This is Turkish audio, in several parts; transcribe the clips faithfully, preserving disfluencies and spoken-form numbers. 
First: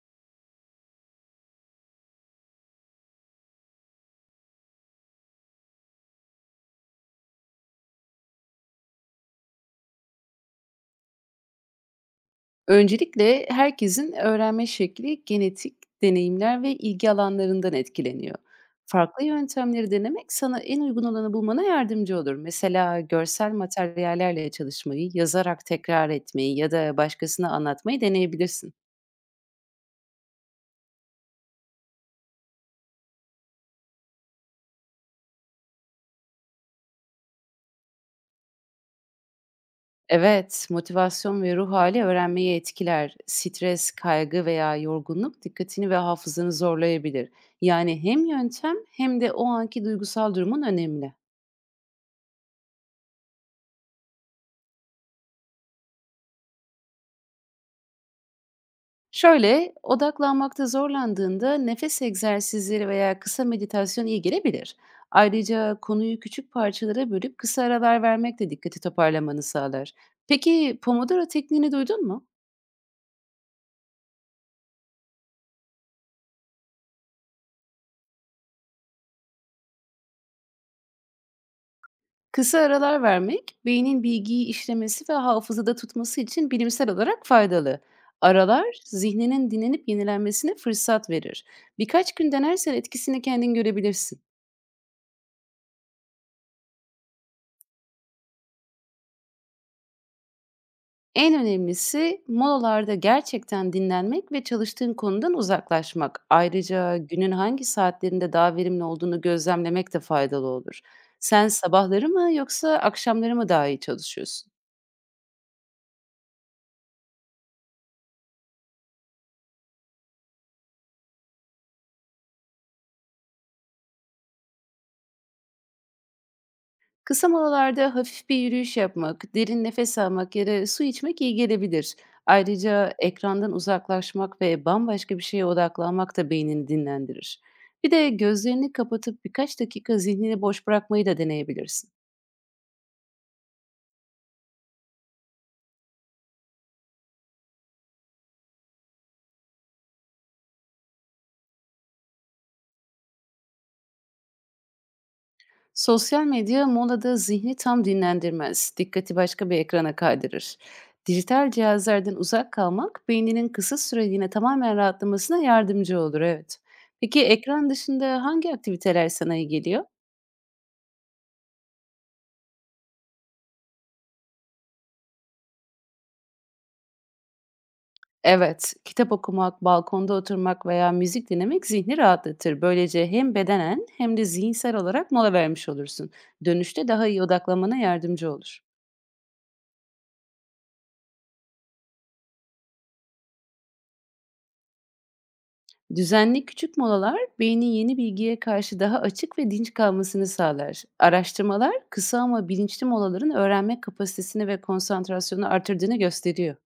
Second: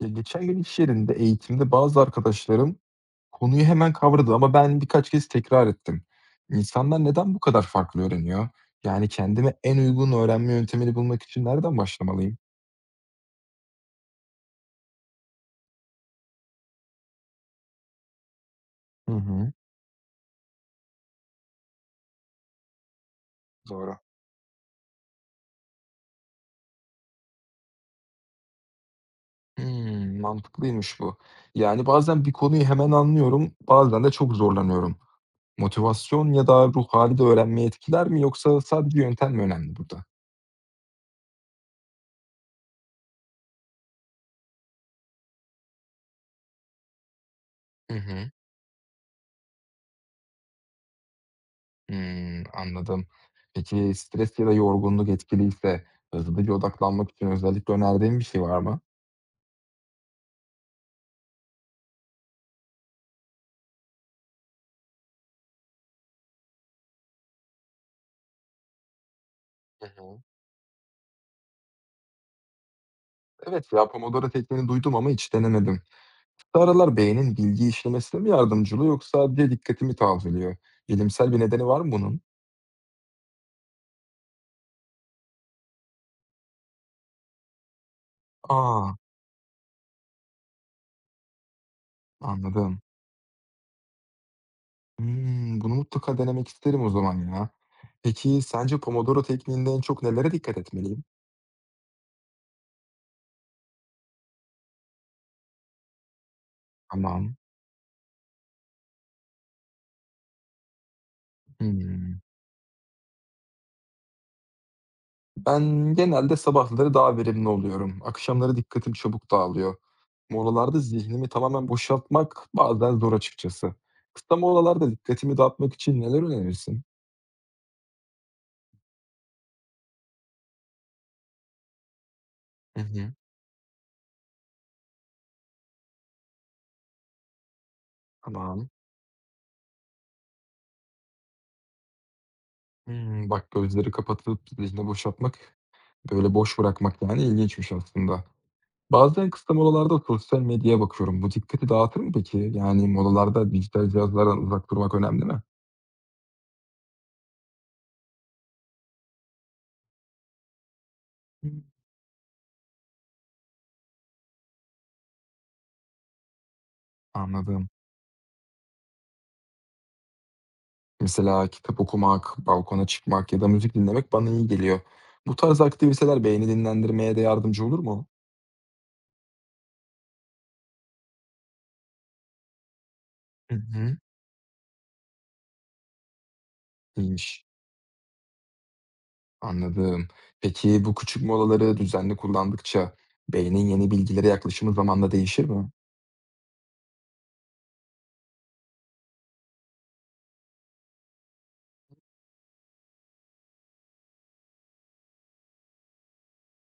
Ya, geçen gün iş yerinde eğitimde bazı arkadaşlarım konuyu hemen kavradı ama ben birkaç kez tekrar ettim. İnsanlar neden bu kadar farklı öğreniyor? Yani kendime en uygun öğrenme yöntemini bulmak için nereden başlamalıyım? Öncelikle herkesin öğrenme şekli genetik deneyimler ve ilgi alanlarından etkileniyor. Hı Farklı hı, yöntemleri denemek sana en uygun olanı bulmana yardımcı olur. Mesela görsel doğru. materyallerle çalışmayı, yazarak tekrar etmeyi ya da başkasına anlatmayı deneyebilirsin. Hmm, mantıklıymış bu. Yani bazen bir konuyu hemen anlıyorum, bazen de çok zorlanıyorum. Motivasyon ya da ruh hali de öğrenmeyi etkiler mi yoksa sadece yöntem mi önemli burada? Evet, motivasyon ve ruh hali öğrenmeyi etkiler. Stres, kaygı veya yorgunluk dikkatini ve hafızanı zorlayabilir. Hı Yani hem hı. yöntem hem de o anki duygusal durumun önemli. Hımm, anladım. Peki, stres ya da yorgunluk etkiliyse hızlıca odaklanmak için özellikle önerdiğin bir şey var mı? Şöyle, odaklanmakta zorlandığında nefes egzersizleri veya kısa meditasyon iyi gelebilir. Ayrıca konuyu küçük parçalara bölüp kısa aralar vermek de dikkati toparlamanı Hı sağlar. hı. Peki Pomodoro tekniğini duydun mu? Evet ya, Pomodoro tekniğini duydum ama hiç denemedim. Bu aralar beynin bilgi işlemesine mi yardımcı oluyor yoksa sadece dikkatimi tazeliyor? Bilimsel bir nedeni var mı bunun? Kısa aralar vermek, beynin bilgiyi işlemesi ve hafızada tutması için bilimsel olarak faydalı. Aralar, A! zihninin dinlenip yenilenmesine fırsat verir. Birkaç gün denersen Anladım. etkisini kendin görebilirsin. Hımm, bunu mutlaka denemek isterim o zaman ya. Peki, sence Pomodoro tekniğinde en çok nelere dikkat etmeliyim? En önemlisi molalarda gerçekten dinlenmek ve çalıştığın konudan uzaklaşmak. Ayrıca günün Tamam. hangi saatlerinde daha verimli olduğunu gözlemlemek de faydalı olur. Sen sabahları Hımm. mı yoksa akşamları mı daha iyi çalışıyorsun? Ben genelde sabahları daha verimli oluyorum. Akşamları dikkatim çabuk dağılıyor. Molalarda zihnimi tamamen boşaltmak bazen zor açıkçası. Kısa molalarda dikkatimi dağıtmak için neler önerirsin? Kısa molalarda hafif bir yürüyüş yapmak, derin nefes almak ya da su içmek iyi gelebilir. Hı Ayrıca hı. ekrandan uzaklaşmak ve bambaşka bir şeye odaklanmak da beynini dinlendirir. Bir de Tamam. gözlerini kapatıp birkaç dakika zihnini boş bırakmayı da deneyebilirsin. Hmm, bak gözleri kapatıp zihni boşaltmak, böyle boş bırakmak yani ilginçmiş aslında. Bazen kısa molalarda sosyal medyaya bakıyorum. Bu dikkati dağıtır mı peki? Yani molalarda dijital cihazlardan uzak durmak önemli mi? Sosyal medya molada zihni tam dinlendirmez. Dikkati başka bir ekrana kaydırır. Dijital Hmm, cihazlardan uzak kalmak beyninin kısa süreliğine tamamen rahatlamasına yardımcı olur, evet. Peki anladım. ekran dışında hangi aktiviteler sana iyi geliyor? Mesela kitap okumak, balkona çıkmak ya da müzik dinlemek bana iyi geliyor. Bu tarz aktiviteler beyni dinlendirmeye de yardımcı olur mu? Evet, kitap okumak, balkonda oturmak veya müzik dinlemek zihni rahatlatır. Böylece hem Hı bedenen hı. hem de zihinsel olarak mola vermiş olursun. Dönüşte daha iyi İyiymiş. odaklanmana yardımcı olur. Anladım. Peki bu küçük molaları düzenli kullandıkça beynin yeni bilgilere yaklaşımı zamanla değişir mi? Düzenli küçük molalar beynin yeni bilgiye karşı daha açık ve dinç kalmasını sağlar. Araştırmalar kısa ama bilinçli molaların öğrenme kapasitesini ve konsantrasyonu artırdığını gösteriyor.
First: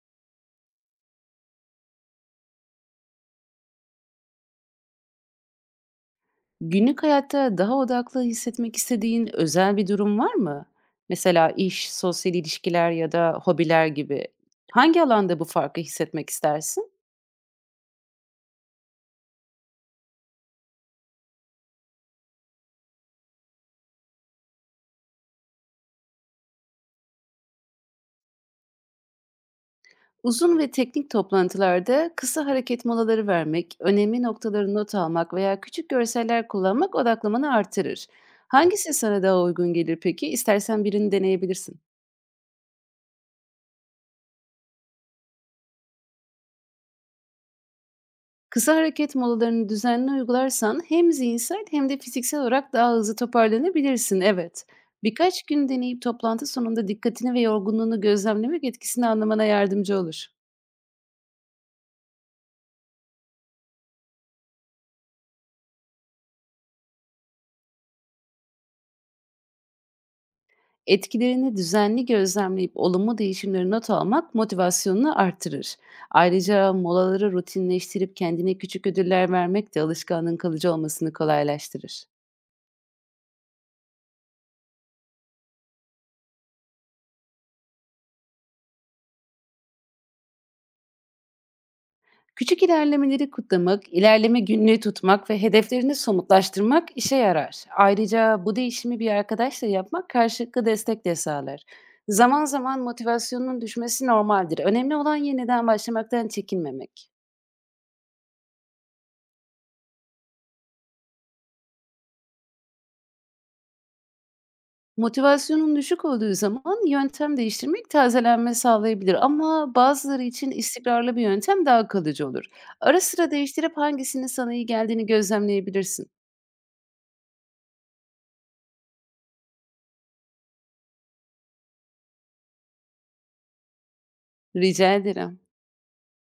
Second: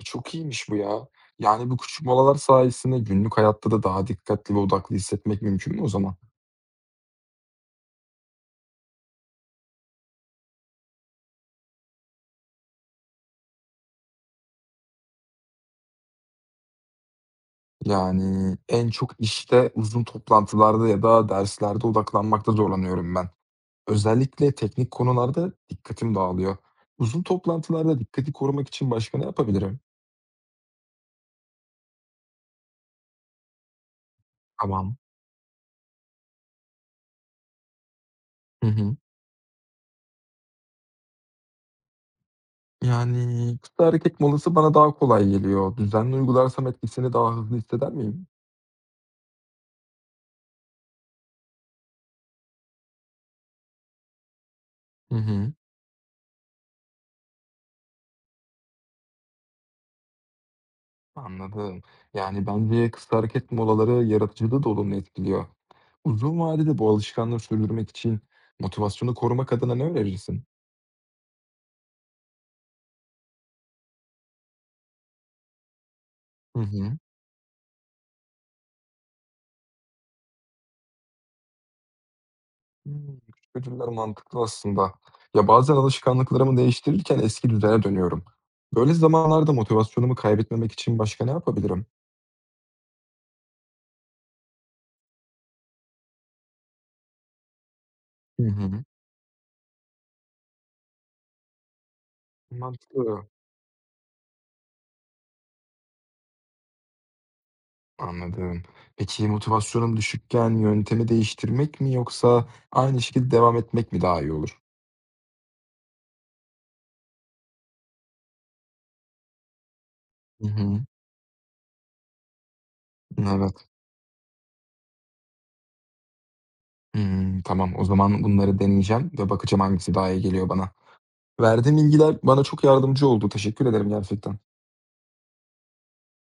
E, Çok iyiymiş bu ya. Yani bu küçük molalar sayesinde günlük hayatta da daha dikkatli ve odaklı hissetmek mümkün mü o zaman? Günlük hayatta daha odaklı hissetmek istediğin özel bir durum var mı? Mesela iş, sosyal ilişkiler ya da hobiler gibi. Hangi alanda bu farkı hissetmek istersin? Yani en çok işte uzun toplantılarda ya da derslerde odaklanmakta zorlanıyorum ben. Özellikle teknik konularda dikkatim dağılıyor. Uzun toplantılarda dikkati korumak için başka ne yapabilirim? Uzun ve teknik toplantılarda kısa hareket molaları vermek, önemli noktaları not Tamam. almak veya küçük görseller kullanmak odaklamanı artırır. Hı Hangisi hı. sana daha uygun gelir peki? İstersen birini deneyebilirsin. Yani kısa hareket molası bana daha kolay geliyor. Düzenli uygularsam etkisini daha hızlı hisseder miyim? Kısa hareket molalarını düzenli uygularsan hem zihinsel hem de fiziksel olarak daha hızlı toparlanabilirsin. Evet. Hı Birkaç hı. gün deneyip toplantı sonunda dikkatini ve yorgunluğunu gözlemlemek etkisini anlamana yardımcı olur. Anladım. Yani bence kısa hareket molaları yaratıcılığı da olumlu etkiliyor. Uzun vadede bu alışkanlığı sürdürmek için motivasyonu korumak adına ne önerirsin? Etkilerini düzenli gözlemleyip olumlu değişimleri not almak motivasyonunu artırır. Hı Ayrıca hı. molaları rutinleştirip kendine küçük ödüller vermek de alışkanlığın kalıcı olmasını kolaylaştırır. Hımm. Küçük ödüller mantıklı aslında. Ya, bazen alışkanlıklarımı değiştirirken eski düzene dönüyorum. Böyle zamanlarda motivasyonumu kaybetmemek için başka ne yapabilirim? Küçük ilerlemeleri kutlamak, ilerleme günlüğü tutmak ve hedeflerini somutlaştırmak işe yarar. Ayrıca Hı bu hı. değişimi bir arkadaşla yapmak karşılıklı destek de sağlar. Zaman zaman Mantıklı. motivasyonun düşmesi normaldir. Önemli olan yeniden başlamaktan çekinmemek. Anladım. Peki motivasyonum düşükken yöntemi değiştirmek mi yoksa aynı şekilde devam etmek mi daha iyi olur? Motivasyonun düşük olduğu zaman yöntem değiştirmek tazelenme sağlayabilir ama bazıları Hı için hı. istikrarlı bir yöntem daha kalıcı olur. Ara sıra Evet. değiştirip hangisinin sana iyi geldiğini gözlemleyebilirsin. Hımm, tamam. O zaman bunları deneyeceğim ve bakacağım hangisi daha iyi geliyor bana. Verdiğim bilgiler bana çok yardımcı oldu. Teşekkür ederim gerçekten. Rica ederim.